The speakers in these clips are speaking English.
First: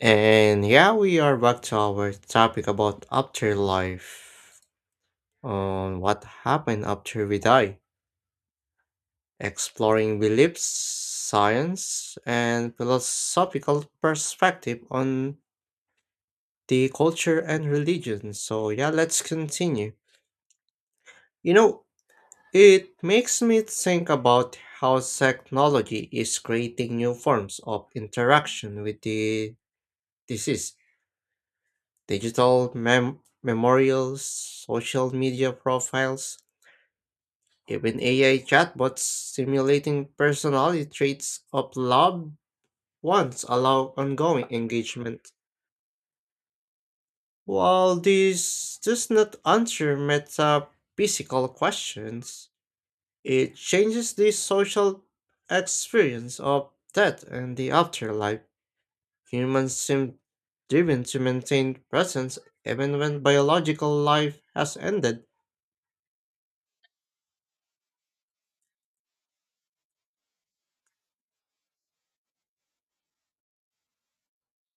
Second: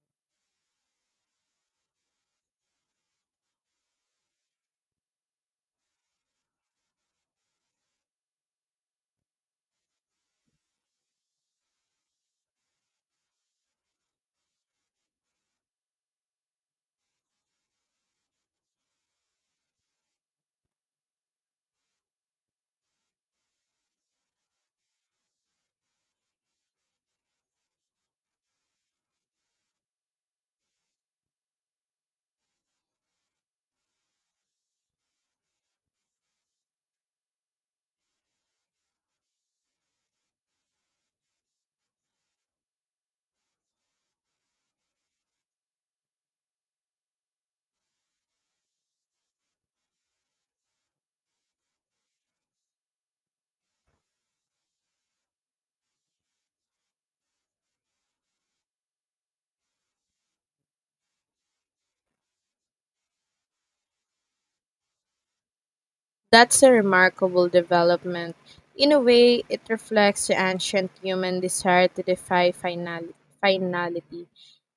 And yeah, we are back to our topic about afterlife, on what happened after we die, exploring beliefs, science, and philosophical perspective on the culture and religion. So yeah, let's continue. You know, it makes me think about how technology is creating new forms of interaction with the disease. Memorials, social media profiles, even AI chatbots simulating personality traits of loved ones allow ongoing engagement. While this does not answer metaphysical questions, it changes the social experience of death and the afterlife. Humans seem driven to maintain presence even when biological life has ended. That's a remarkable development. In a way, it reflects the ancient human desire to defy finality.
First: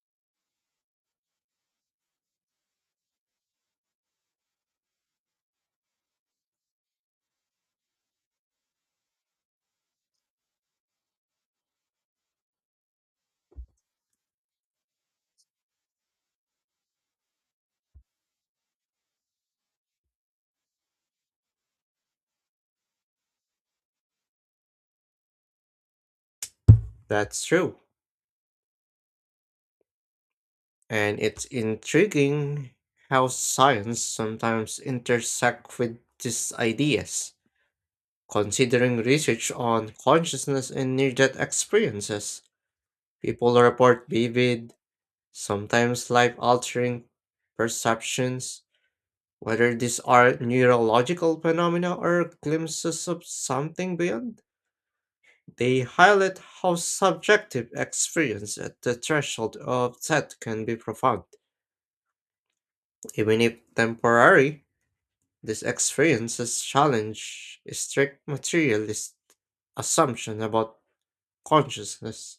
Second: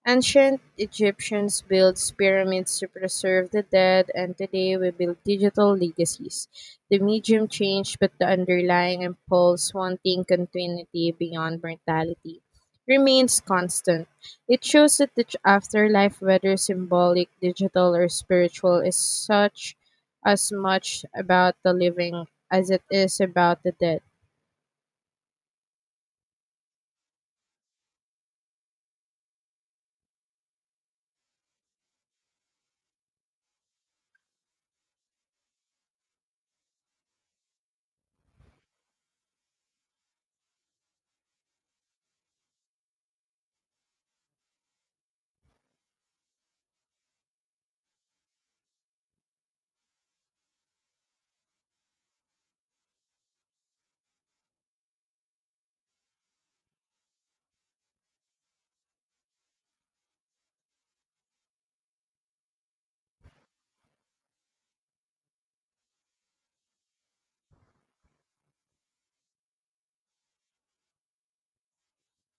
Ancient Egyptians built pyramids to preserve the dead, and today we build digital legacies. The medium changed, but the underlying impulse, wanting continuity beyond mortality, remains constant. It shows that the afterlife, whether symbolic, digital, or spiritual, is such as much about the living as it is about the dead. That's true. And it's intriguing how science sometimes intersects with these ideas. Considering research on consciousness and near death experiences, people report vivid, sometimes life altering perceptions, whether these are neurological phenomena or glimpses of something beyond. They highlight how subjective experience at the threshold of death can be profound, even if temporary. These experiences challenge strict materialist assumption about consciousness.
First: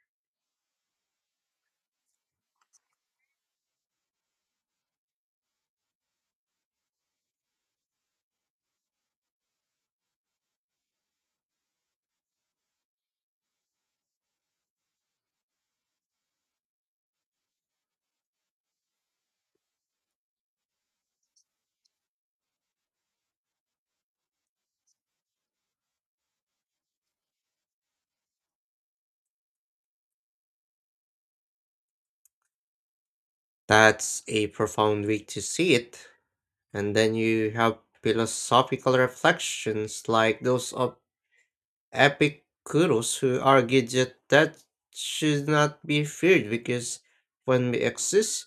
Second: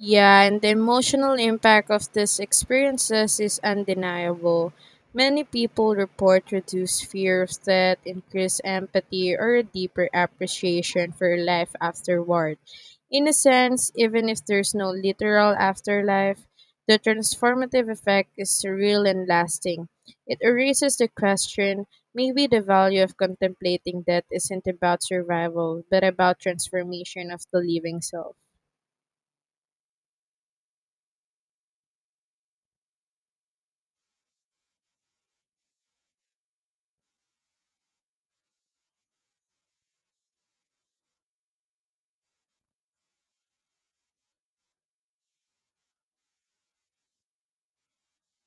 Yeah, and the emotional impact of these experiences is undeniable. Many people report reduced fear of death, increased empathy, or a deeper appreciation for life afterward. In a sense, even if there's no literal afterlife, the transformative effect is surreal and lasting. It erases the question maybe the value of contemplating death isn't about survival, but about transformation of the living self. That's a profound way to see it. And then you have philosophical reflections like those of Epicurus who argued that that should not be feared because when we exist,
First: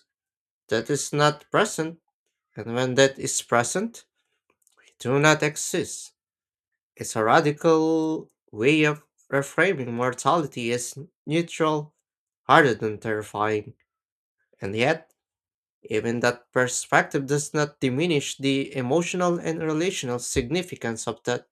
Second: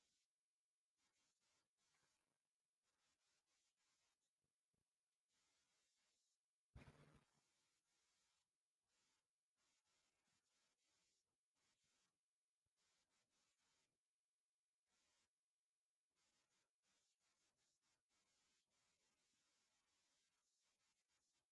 that is not present, and when that is present, we do not exist. It's a radical way of reframing mortality as neutral rather than terrifying. And yet, even that perspective does not diminish the emotional and relational significance of that.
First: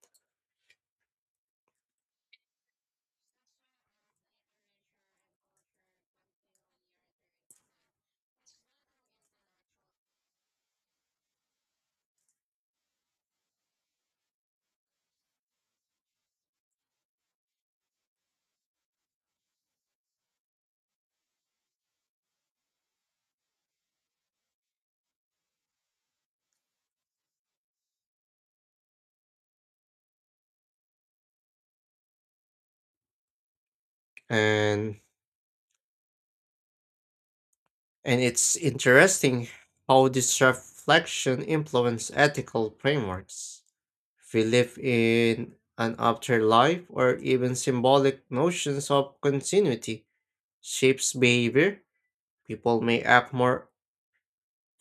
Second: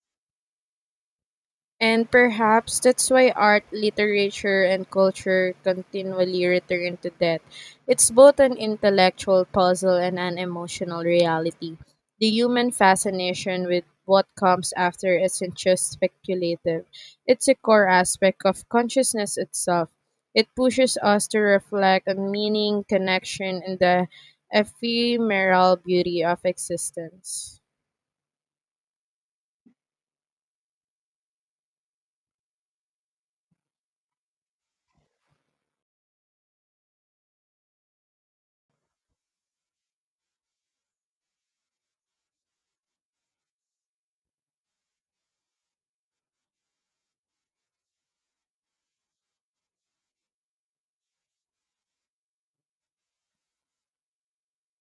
And perhaps that's why art, literature, and culture continually return to death. It's both an intellectual puzzle and an emotional reality. The human fascination with what comes after isn't just speculative, it's a core aspect of consciousness itself. It pushes us to reflect on meaning, connection, and the ephemeral beauty of existence. And and it's interesting how this reflection influences ethical frameworks. If we live in an afterlife or even symbolic notions of continuity shapes behavior, people may act more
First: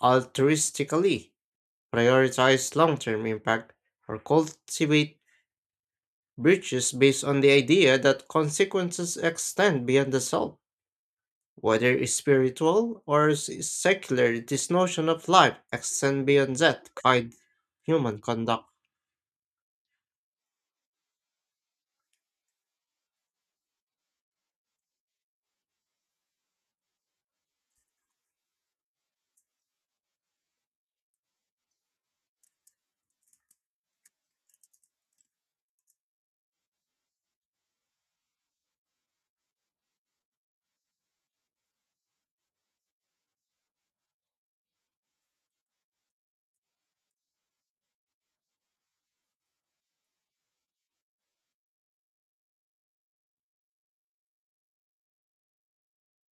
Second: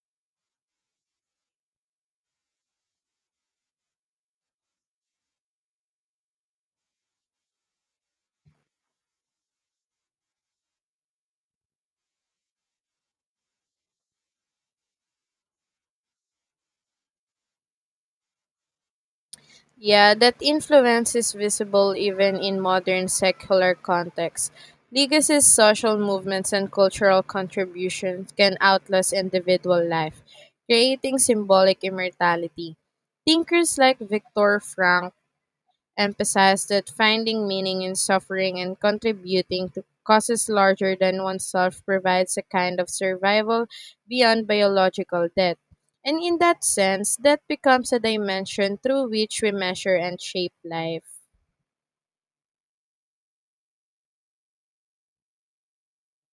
altruistically, prioritize long term impact, or cultivate virtues based on the idea that consequences extend beyond the self. Whether spiritual or secular, this notion of life extends beyond that kind human conduct. Yeah, that influence is visible even in modern secular contexts. Legacies, social movements, and cultural contributions can outlast individual life, creating symbolic immortality. Thinkers like Viktor Frankl emphasized that finding meaning in suffering and contributing to causes larger than oneself provides a kind of survival beyond biological death. And in that sense, death becomes a dimension through which we measure and shape life.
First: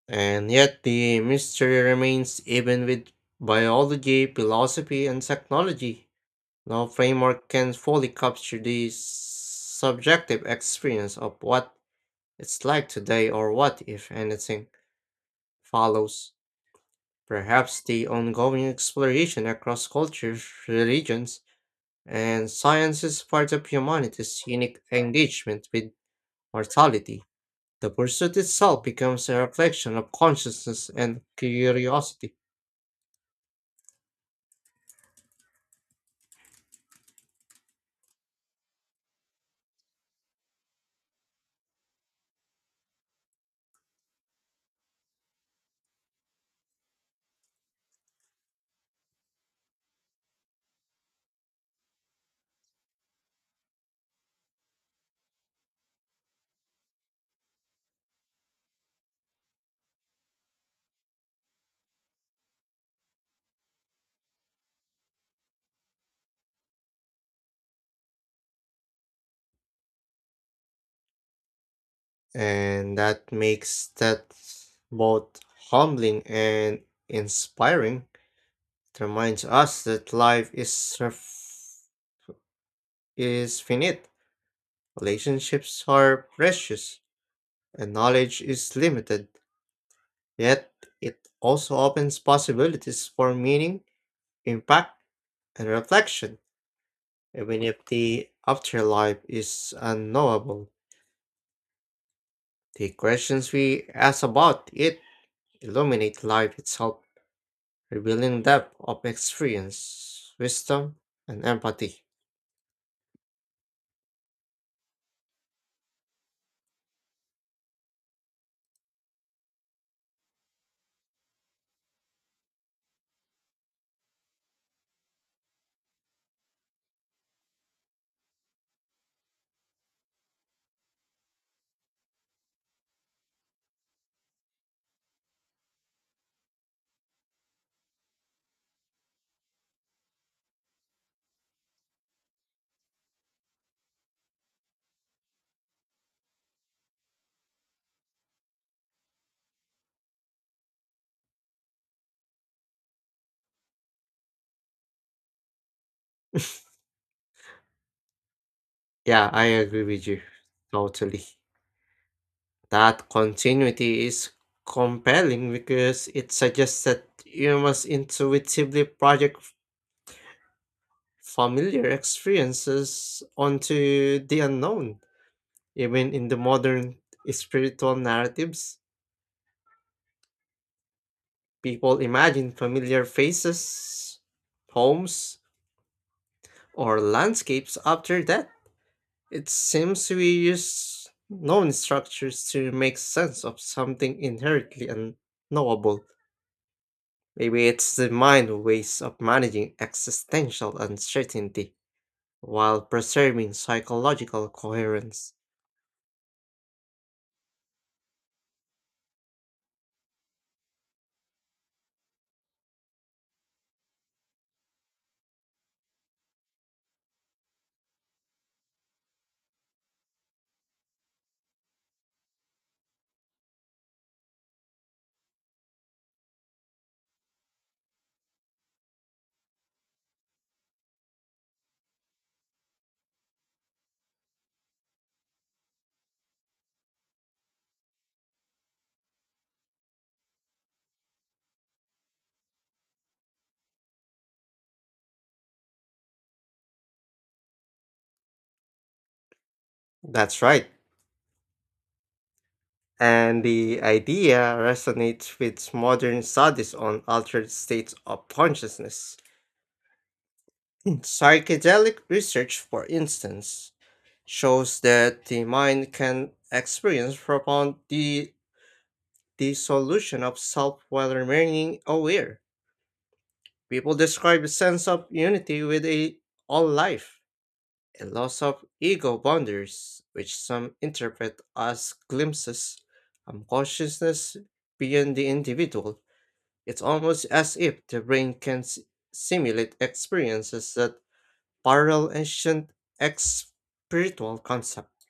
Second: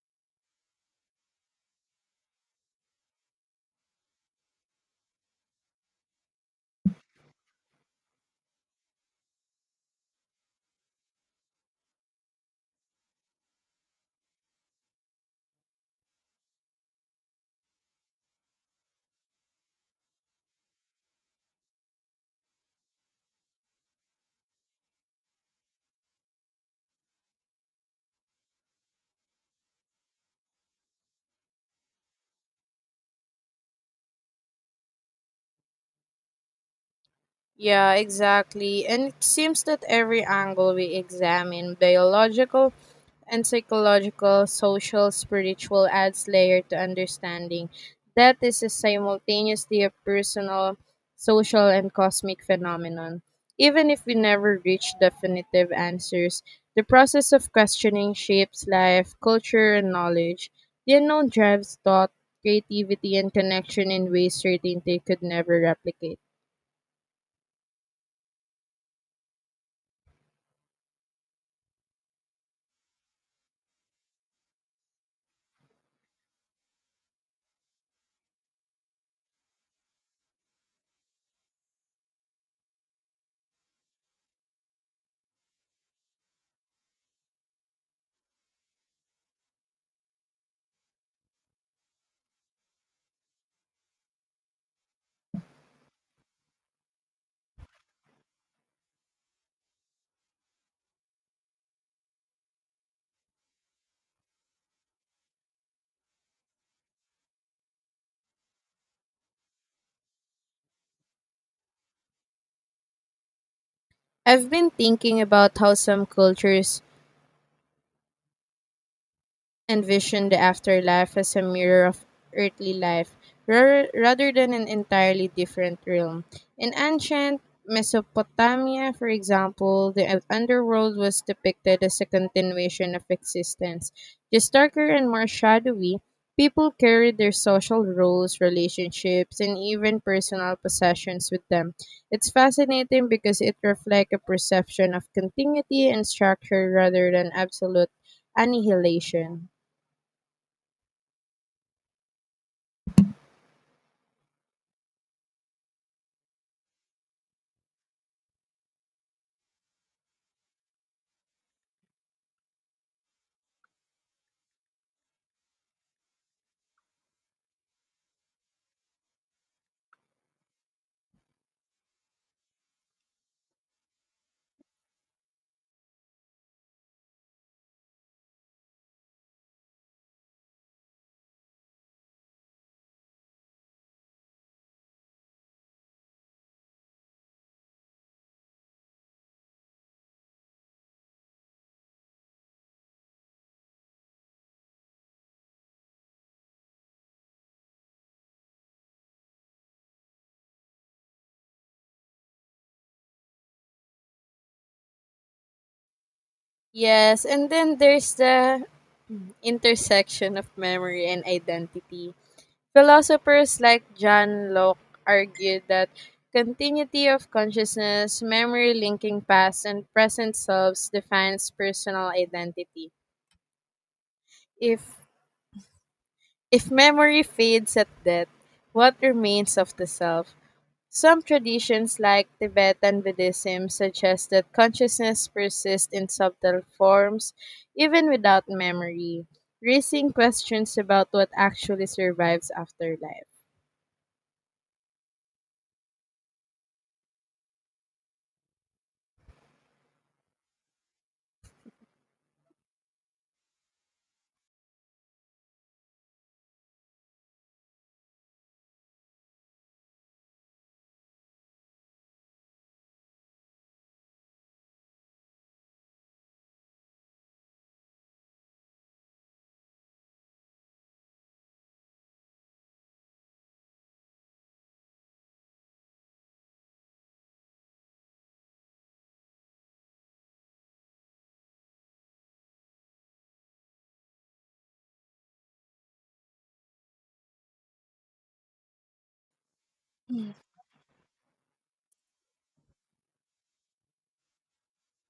And yet the mystery remains even with biology, philosophy, and technology. No framework can fully capture the subjective experience of what it's like today or what, if anything, follows. Perhaps the ongoing exploration across cultures, religions, and science is part of humanity's unique engagement with mortality. The pursuit itself becomes a reflection of consciousness and curiosity, Yeah, exactly. And it seems that every angle we examine biological and psychological, social, spiritual adds layer to understanding. That is a simultaneously a personal, social, and cosmic phenomenon. Even if we never reach definitive answers, the process of questioning shapes life, culture, and knowledge. The unknown drives thought, creativity, and connection in ways certainty could never replicate. and that makes that both humbling and inspiring. It reminds us that is finite. Relationships are precious and knowledge is limited, yet it also opens possibilities for meaning, impact, and reflection, even if the afterlife is unknowable. The questions we ask about it illuminate life itself, revealing depth of experience, wisdom, and empathy. I've been thinking about how some cultures envisioned the afterlife as a mirror of earthly life rather than an entirely different realm. In ancient Mesopotamia, for example, the underworld was depicted as a continuation of existence. Just darker and more shadowy, people carried their social roles, relationships, and even personal possessions with them. It's fascinating because it reflects a perception of continuity and structure rather than absolute annihilation. Yeah, I agree with you totally. That continuity is compelling because it suggests that you must intuitively project familiar experiences onto the unknown. Even in the modern spiritual narratives, people imagine familiar faces, homes, or landscapes after death. It seems we use known structures to make sense of something inherently unknowable. Maybe it's the mind's ways of managing existential uncertainty while preserving psychological coherence. Yes, and then there's the intersection of memory and identity. Philosophers like John Locke argued that continuity of consciousness, memory linking past and present selves defines personal identity. If if memory fades at death, what remains of the self? Some traditions, like Tibetan Buddhism, suggest that consciousness persists in subtle forms even without memory, raising questions about what actually survives after life. That's right. And the idea resonates with modern studies on altered states of consciousness. Psychedelic research, for instance, shows that the mind can experience profound dissolution of self while remaining aware. People describe a sense of unity with a all life, a loss of ego boundaries, which some interpret as glimpses of consciousness beyond the individual. It's almost as if the brain can simulate experiences that parallel ancient ex- spiritual concepts.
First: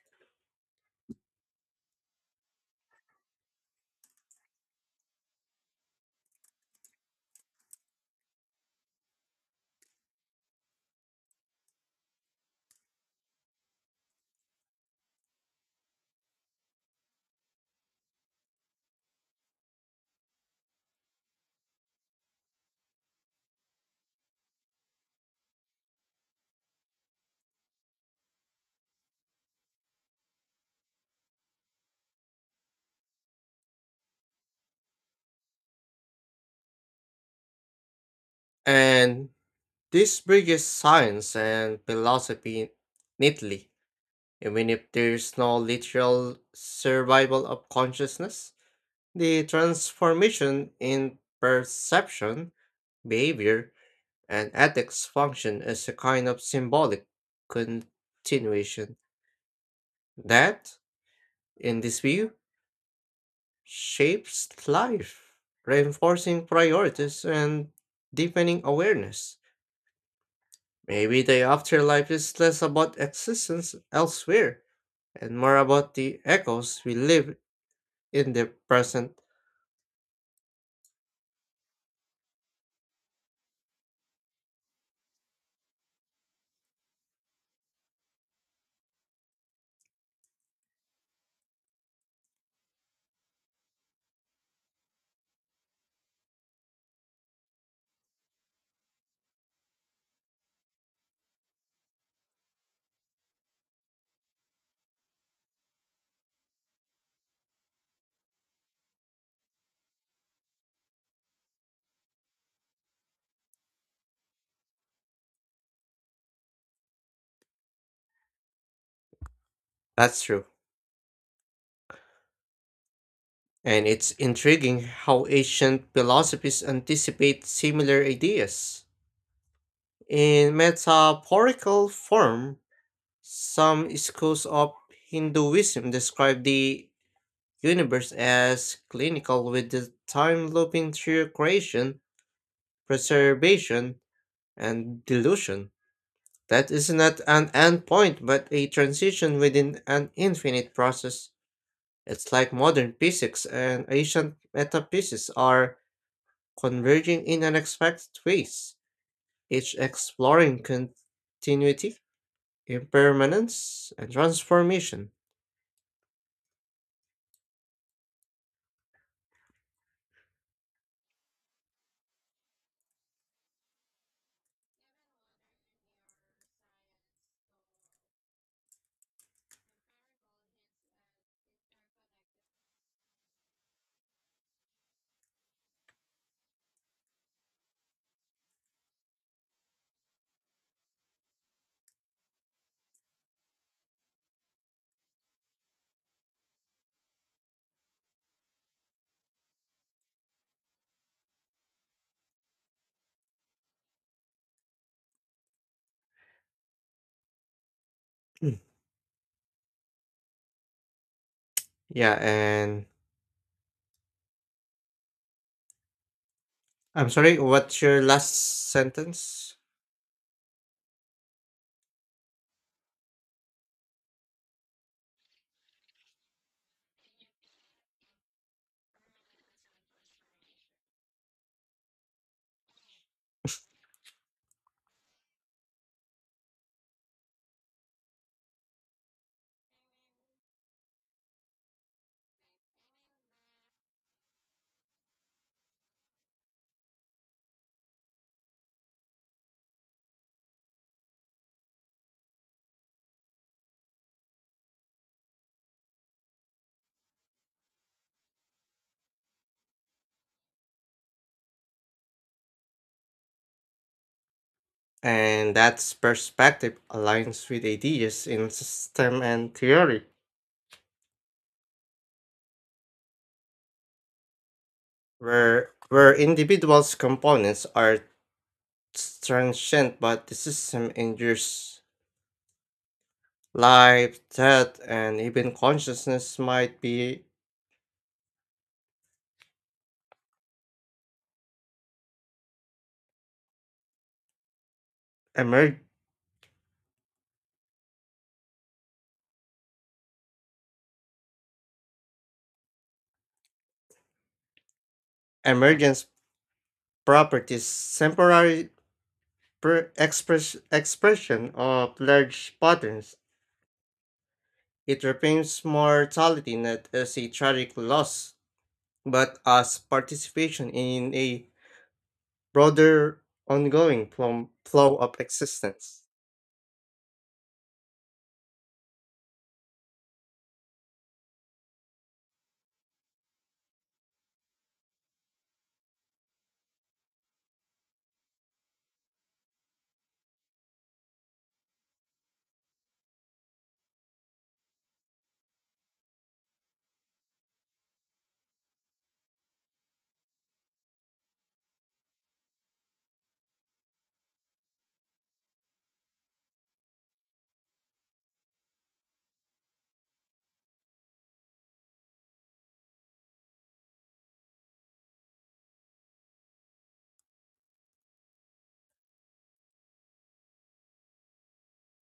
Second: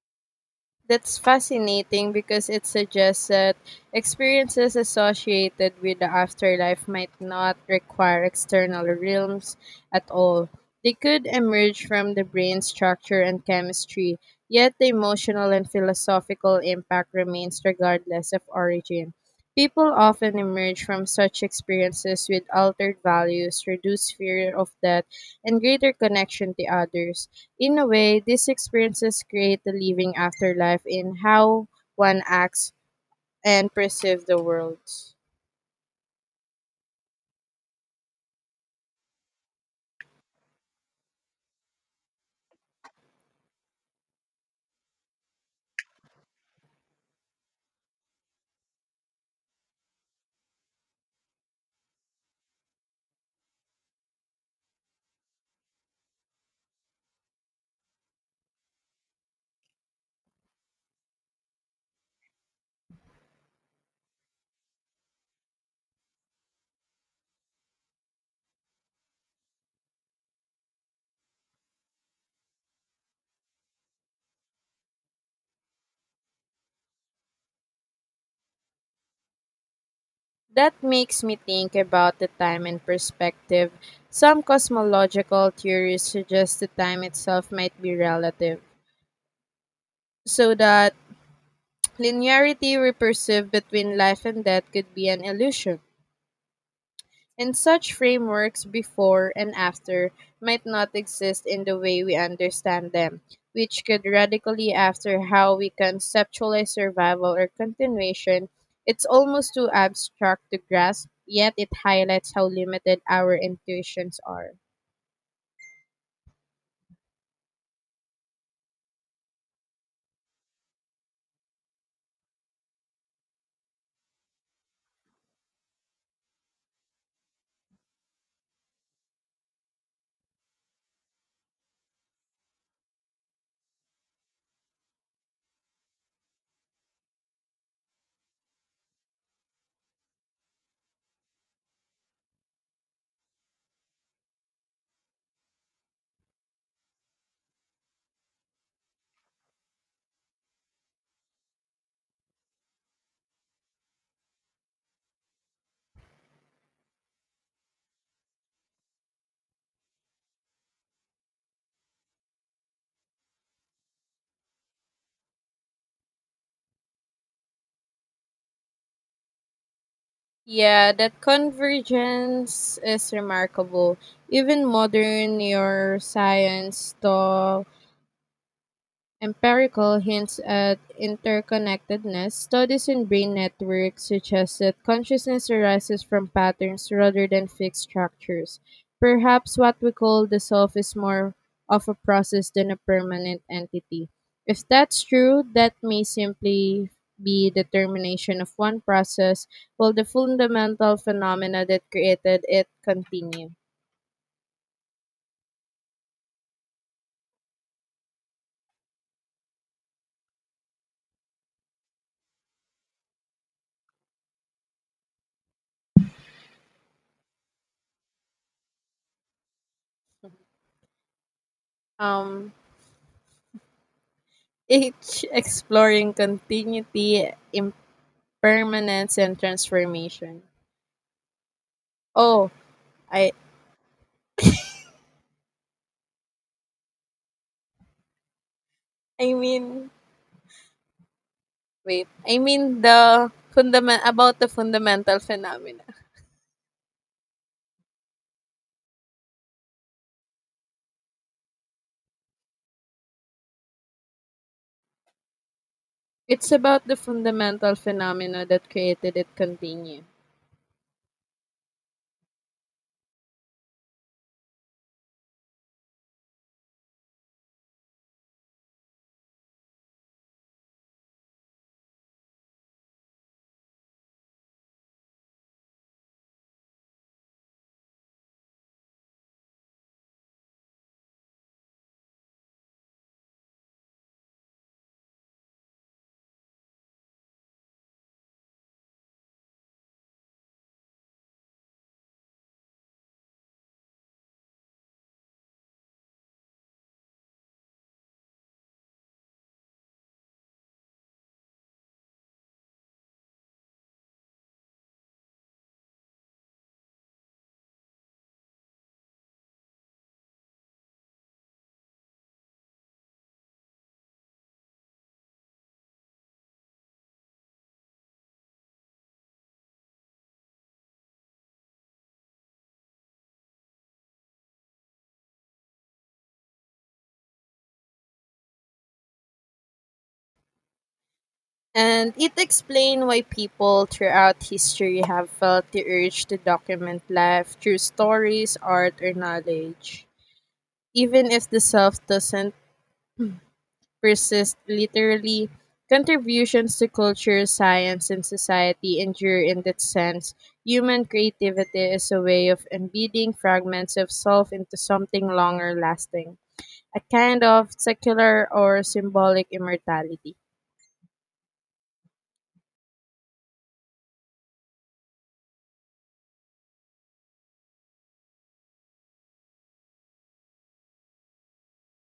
That's fascinating because it suggests that experiences associated with the afterlife might not require external realms at all. They could emerge from the brain structure and chemistry, yet the emotional and philosophical impact remains regardless of origin. People often emerge from such experiences with altered values, reduced fear of death, and greater connection to others. In a way, these experiences create the living afterlife in how one acts and perceives the world. And this bridges science and philosophy neatly, even if there's no literal survival of consciousness. The transformation in perception, behavior, and ethics function as a kind of symbolic continuation that, in this view, shapes life, reinforcing priorities and deepening awareness. Maybe the afterlife is less about existence elsewhere and more about the echoes we live in the present. That makes me think about the time and perspective. Some cosmological theories suggest the time itself might be relative, so that linearity we perceive between life and death could be an illusion. And such frameworks before and after might not exist in the way we understand them, which could radically alter how we conceptualize survival or continuation. It's almost too abstract to grasp, yet it highlights how limited our intuitions are. That's true. And it's intriguing how ancient philosophies anticipate similar ideas. In metaphorical form, some schools of Hinduism describe the universe as clinical with the time looping through creation, preservation, and delusion. That is not an endpoint but a transition within an infinite process. It's like modern physics and ancient metaphysics are converging in unexpected ways, each exploring continuity, impermanence, and transformation. Yeah, that convergence is remarkable. Even modern neuroscience, though empirical, hints at interconnectedness. Studies in brain networks suggest that consciousness arises from patterns rather than fixed structures. Perhaps what we call the self is more of a process than a permanent entity. If that's true, that may simply be the termination of one process, while the fundamental phenomena that created it continue. Mm. Yeah, and I'm sorry, what's your last sentence? Um, each exploring continuity, permanence and transformation. Oh, I I mean wait. I mean the fundamental phenomena. It's about the fundamental phenomena that created it continue. And that's perspective aligns with ideas in system and theory, where individuals' components are transient, but the system endures. Life, death, and even consciousness might be emer- emergence properties, temporary per express expression of large patterns. It reframes mortality not as a tragic loss, but as participation in a broader ongoing flow of existence. And it explains why people throughout history have felt the urge to document life through stories, art, or knowledge, even if the self doesn't persist literally. Contributions to culture, science, and society endure in that sense. Human creativity is a way of embedding fragments of self into something longer lasting, a kind of secular or symbolic immortality.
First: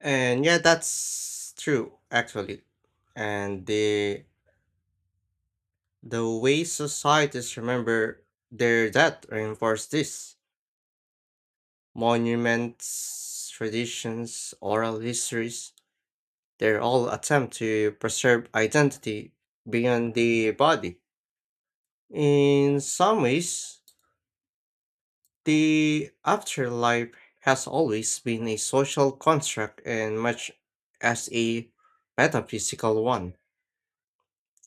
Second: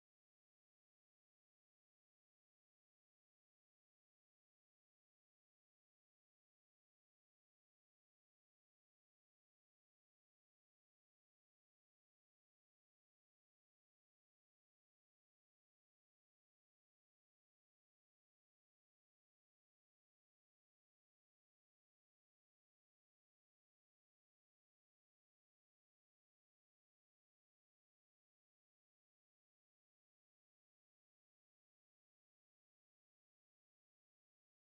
And yeah, that's true actually. And the way societies remember their death reinforce this. Monuments, traditions, oral histories, they're all attempt to preserve identity beyond the body. In some ways, the afterlife has always been a social construct and much as a metaphysical one.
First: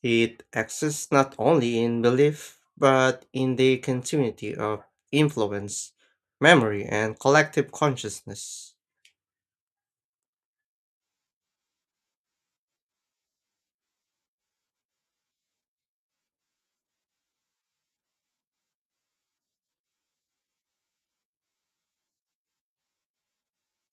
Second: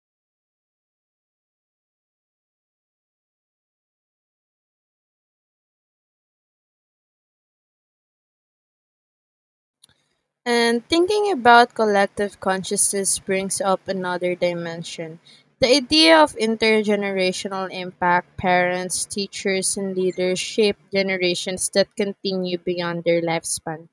It exists not only in belief, but in the continuity of influence, memory, and collective consciousness. And thinking about collective consciousness brings up another dimension. The idea of intergenerational impact, parents, teachers, and leaders shape generations that continue beyond their lifespan.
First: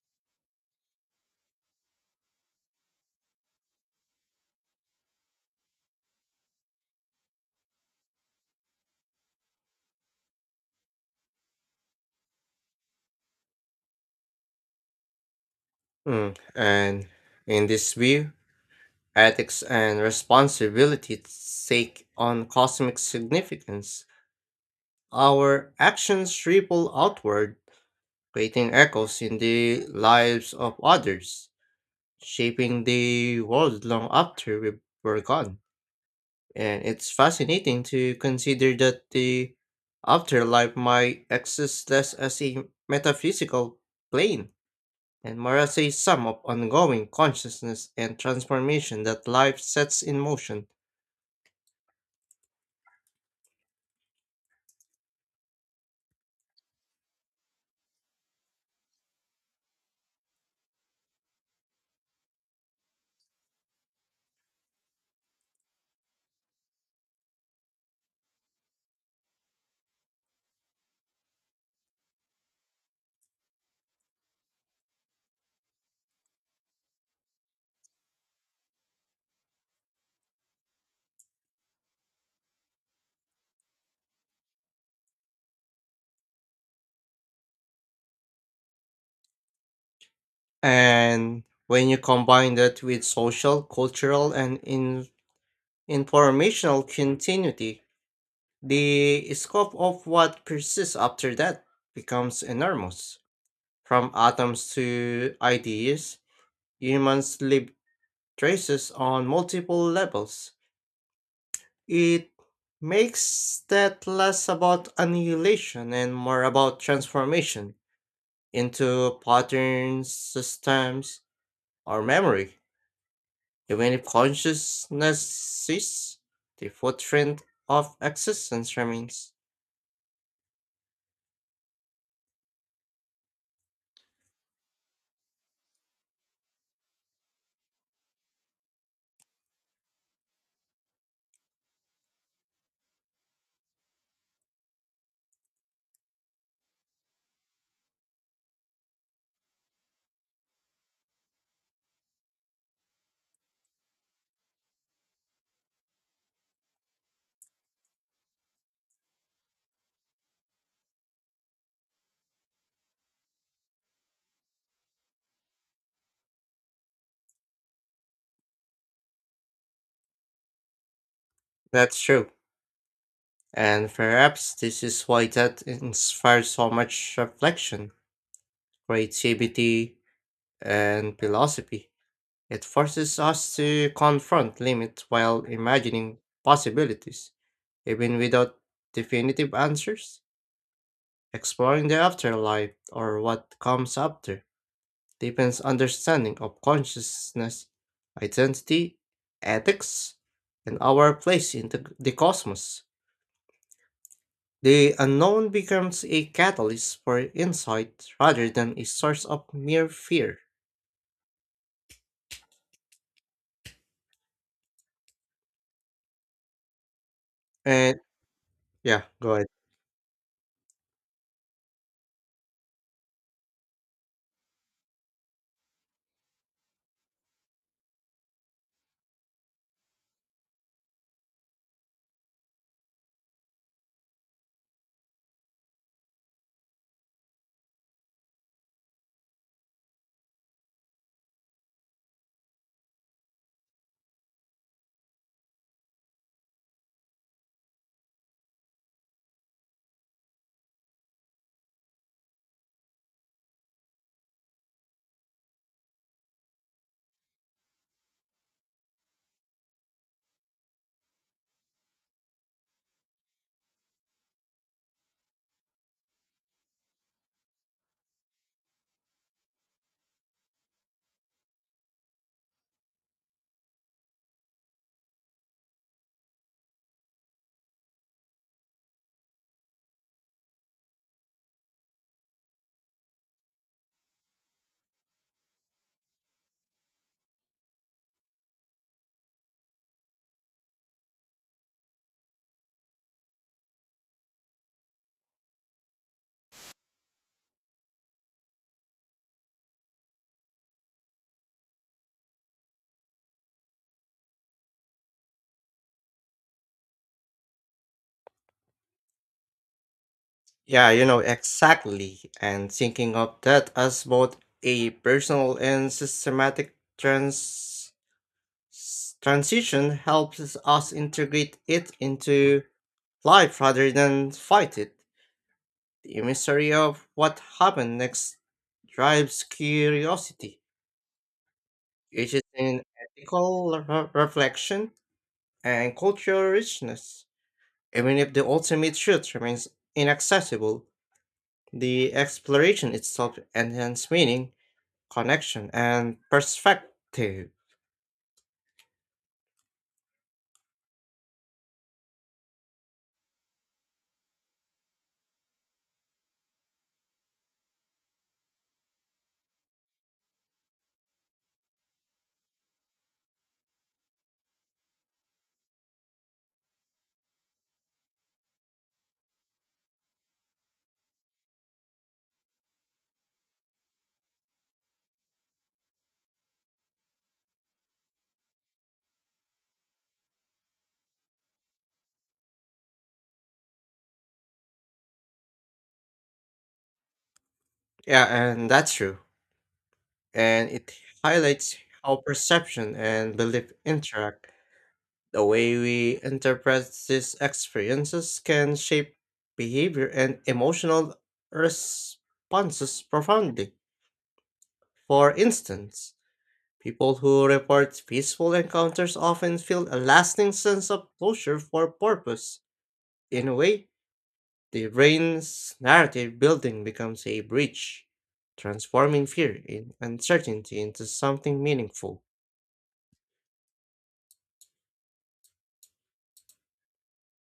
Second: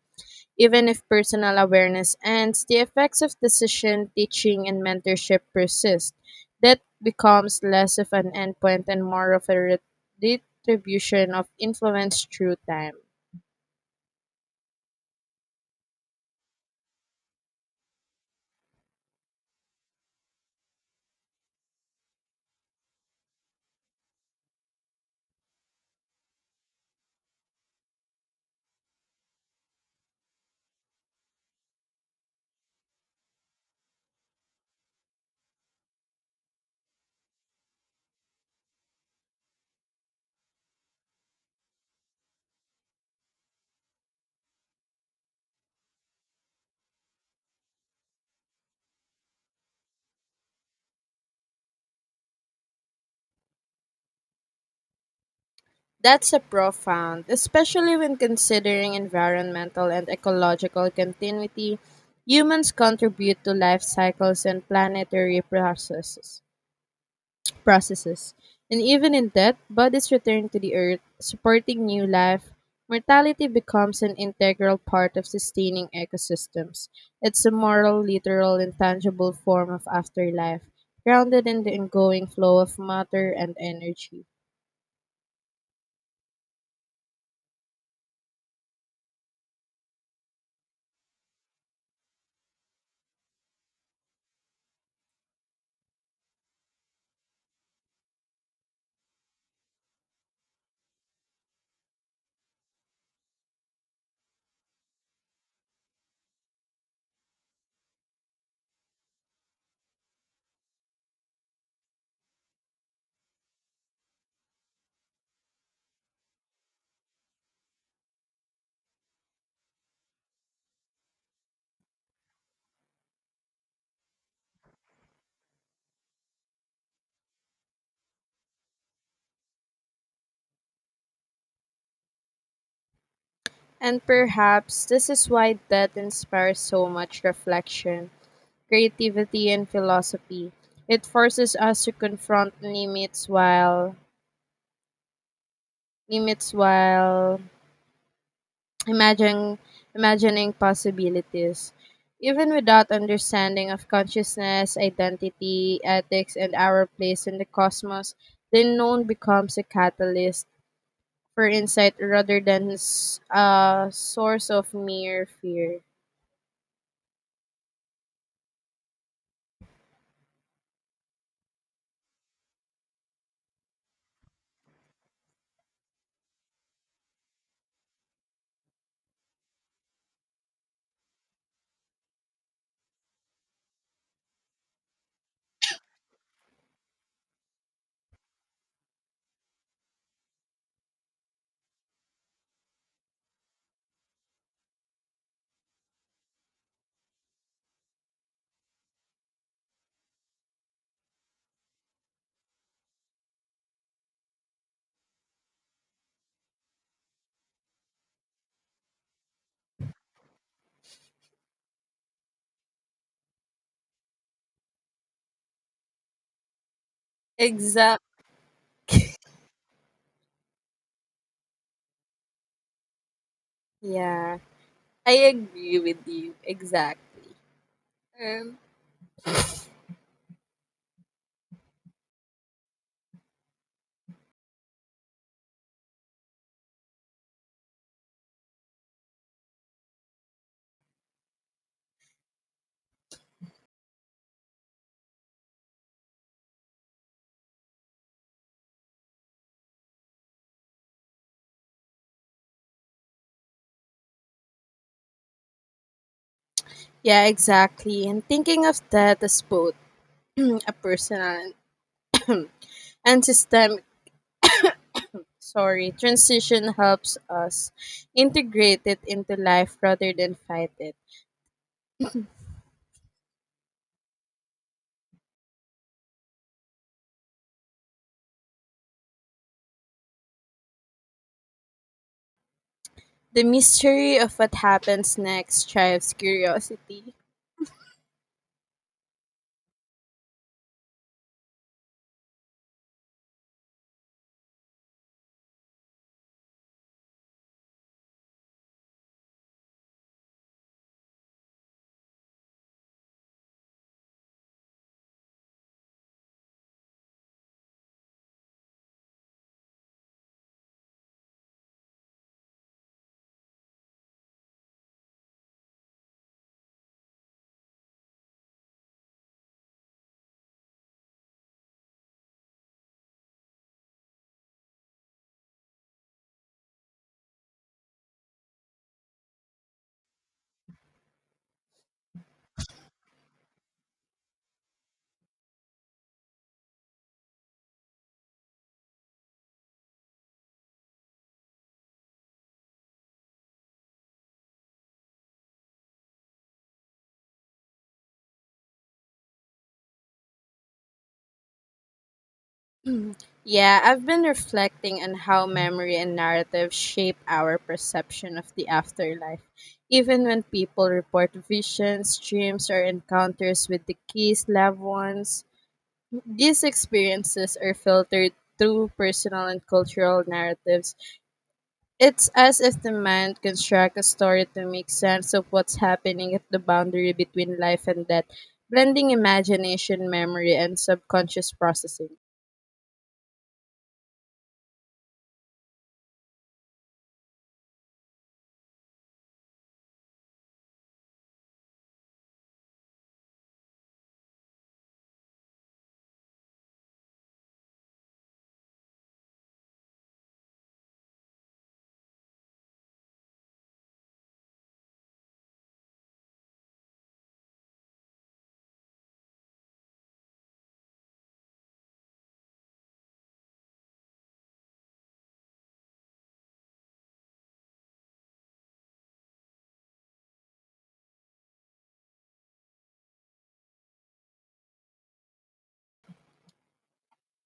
Even if personal awareness ends, the effects of decision, teaching, and mentorship persist. That becomes less of an endpoint and more of a distribution of influence through time. Mm, and in this view, ethics and responsibility take on cosmic significance. Our actions ripple outward, creating echoes in the lives of others, shaping the world long after we were gone. And it's fascinating to consider that the afterlife might exist less as a metaphysical plane and more as a sum of ongoing consciousness and transformation that life sets in motion. That's a profound, especially when considering environmental and ecological continuity. Humans contribute to life cycles and planetary processes. And even in death, bodies return to the earth, supporting new life. Mortality becomes an integral part of sustaining ecosystems. It's a moral, literal, and tangible form of afterlife, grounded in the ongoing flow of matter and energy. And when you combine that with social, cultural, and informational continuity, the scope of what persists after that becomes enormous. From atoms to ideas, humans leave traces on multiple levels. It makes that less about annihilation and more about transformation into patterns, systems, or memory. Even if consciousness cease, the footprint of existence remains. And perhaps this is why death inspires so much reflection, creativity, and philosophy. It forces us to confront limits while Imagine, imagining possibilities. Even without understanding of consciousness, identity, ethics, and our place in the cosmos, the known becomes a catalyst for insight rather than a source of mere fear. That's true. And perhaps this is why that inspires so much reflection, creativity, and philosophy. It forces us to confront limits while imagining possibilities, even without definitive answers, exploring the afterlife or what comes after deepens understanding of consciousness, identity, ethics, and our place in the cosmos. The unknown becomes a catalyst for insight rather than a source of mere fear. And Exact. yeah, go ahead. Yeah, I agree with you. Exactly. Um, Yeah, exactly. And thinking of that as both a personal and systemic transition helps us integrate it into life rather than fight it. The mystery of what happens next drives curiosity. Yeah, you know, exactly. And thinking of that as both a personal and systematic transition helps us integrate it into life rather than fight it. The mystery of what happened next drives curiosity, which is an ethical reflection and cultural richness. Even if the ultimate truth remains inaccessible, the exploration itself enhances meaning, connection, and perspective. Yeah, I've been reflecting on how memory and narrative shape our perception of the afterlife. Even when people report visions, dreams, or encounters with deceased loved ones, these experiences are filtered through personal and cultural narratives. It's as if the mind constructs a story to make sense of what's happening at the boundary between life and death, blending imagination, memory, and subconscious processing. Yeah, and that's true. And it highlights how perception and belief interact. The way we interpret these experiences can shape behavior and emotional responses profoundly. For instance, people who report peaceful encounters often feel a lasting sense of closure for purpose. In a way, the brain's narrative building becomes a bridge, transforming fear and uncertainty into something meaningful.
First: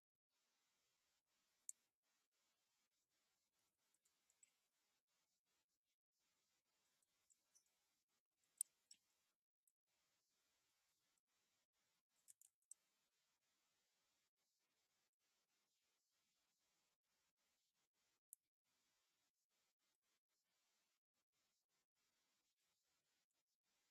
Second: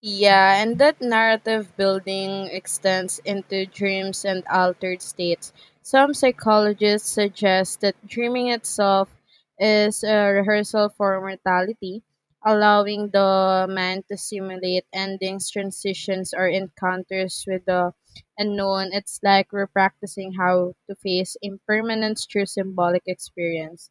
Yeah, and that narrative building extends into dreams and altered states. Some psychologists suggest that dreaming itself is a rehearsal for mortality, allowing the man to simulate endings, transitions, or encounters with the unknown. It's like we're practicing how to face impermanence through symbolic experience,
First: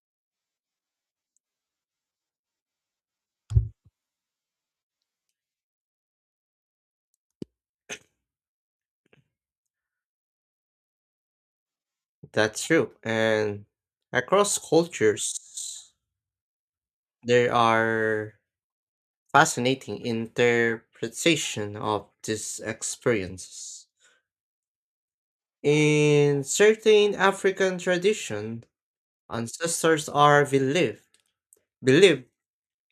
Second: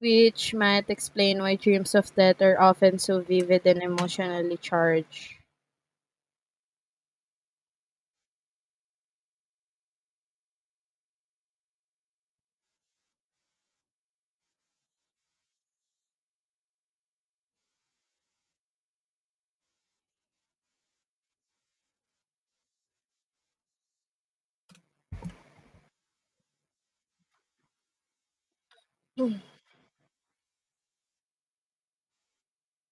which might explain why dreams of death are often so vivid and emotionally charged. That's true. And across cultures, there are fascinating interpretation of these experiences. In certain African tradition, ancestors are believed believed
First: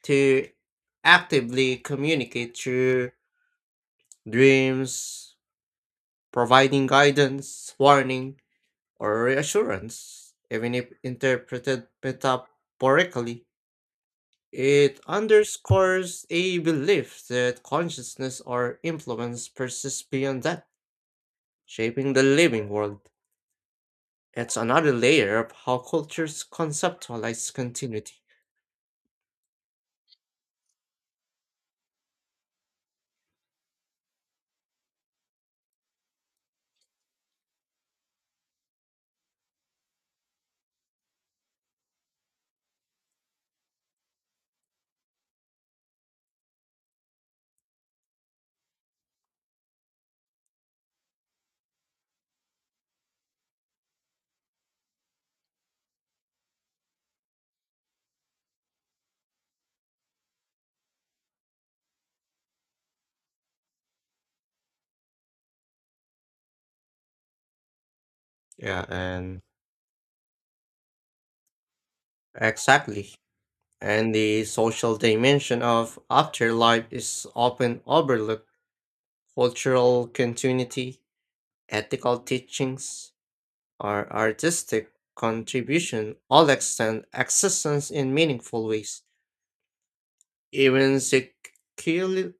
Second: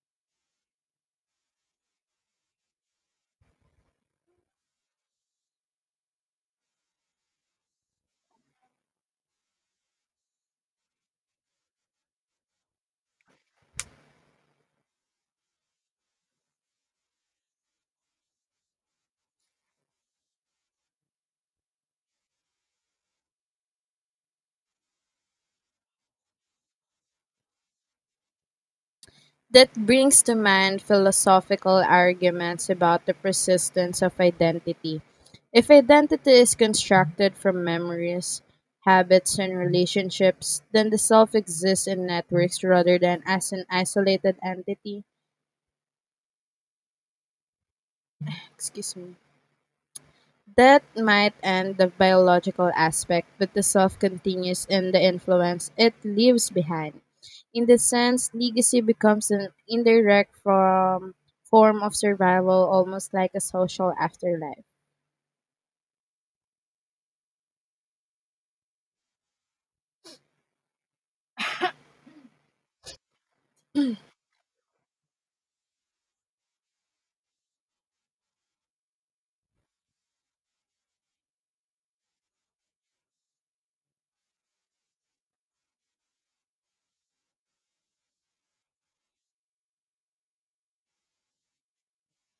to actively communicate through dreams, providing guidance, warning, or reassurance, even if interpreted metaphorically. It underscores a belief that consciousness or influence persists beyond that shaping the living world. It's another layer of how cultures conceptualize continuity. That brings to mind philosophical arguments about the persistence of identity. If identity is constructed from memories, habits, and relationships, then the self exists in networks rather than as an isolated entity. Excuse me. That might end the biological aspect, but the self continues in the influence it leaves behind. In this sense, legacy becomes an indirect from form of survival, almost like a social afterlife. Yeah, and exactly. And the social dimension of afterlife is often overlooked. Cultural continuity, ethical teachings, or artistic contribution all extend existence in meaningful ways. Even secular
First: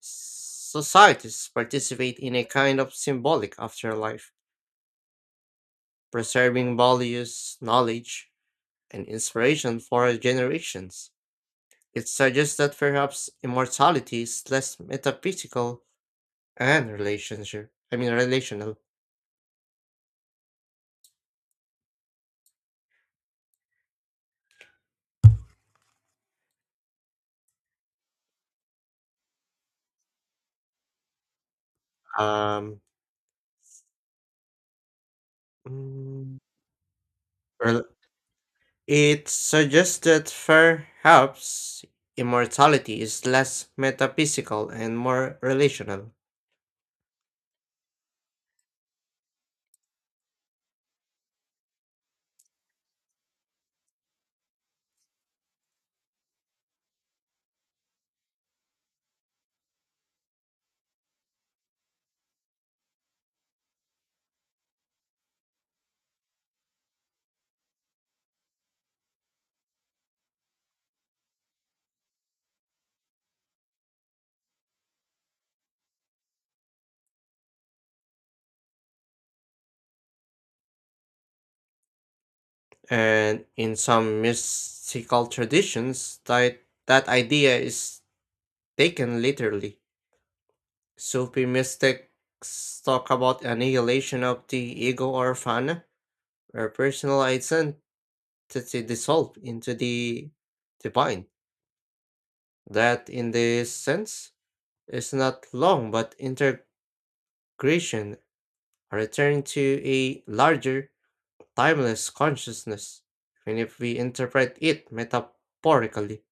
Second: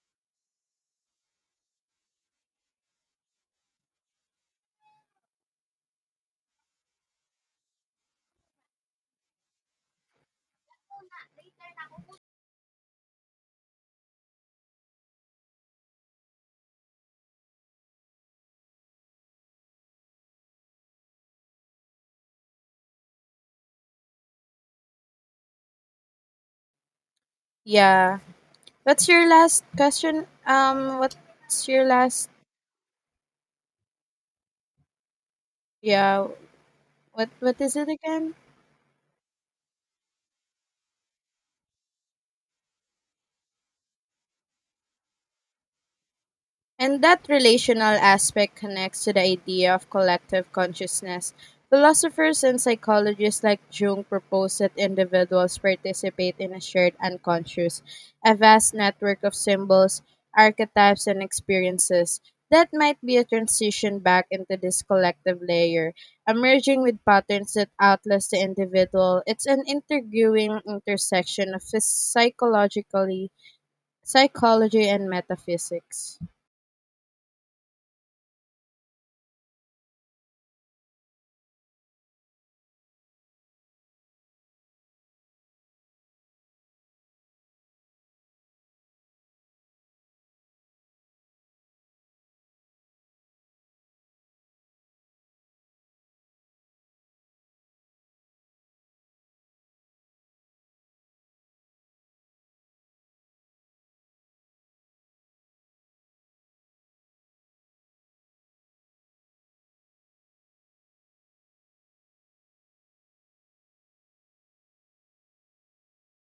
societies participate in a kind of symbolic afterlife, preserving values, knowledge, and inspiration for generations. It suggests that perhaps immortality is less metaphysical and relationship. I mean, relational. Yeah. What's your last question? What's your last? Um, Yeah. mm, What is it rel- again? it suggests that perhaps immortality is less metaphysical and more relational. And that relational aspect connects to the idea of collective consciousness. Philosophers and psychologists like Jung propose that individuals participate in a shared unconscious, a vast network of symbols, archetypes, and experiences. That might be a transition back into this collective layer, emerging with patterns that outlast the individual. It's an intriguing intersection of psychology and metaphysics. And in some mystical traditions, that idea is taken literally. Sufi mystics talk about annihilation of the ego or fana, where personal identity dissolves into the divine. That, in this sense, is not long but integration, a return to a larger, timeless consciousness. Even if we interpret it metaphorically,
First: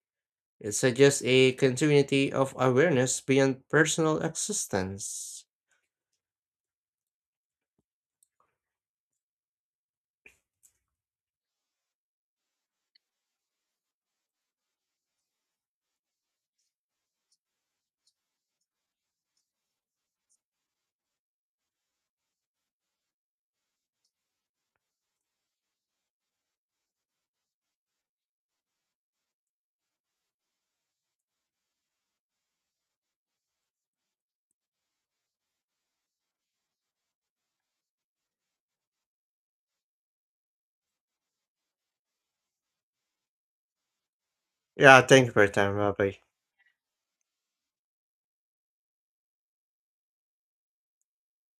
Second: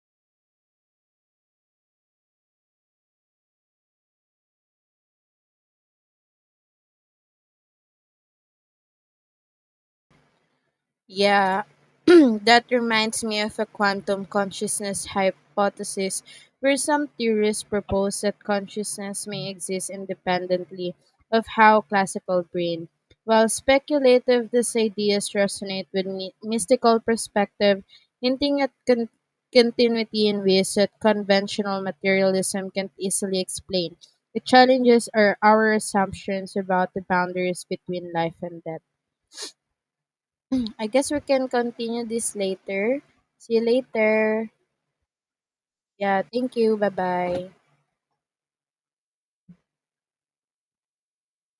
it suggests a continuity of awareness beyond personal existence. Yeah, that reminds me of a quantum consciousness hypothesis where some theorists propose that consciousness may exist independently of how classical brain. While speculative, these ideas resonate with mystical perspective, hinting at continuity in ways that conventional materialism can not easily explain. It challenges our assumptions about the boundaries between life and death. I guess we can continue this later. See you later. Yeah, thank you for your time, Rabbi. Yeah, thank you. Bye-bye.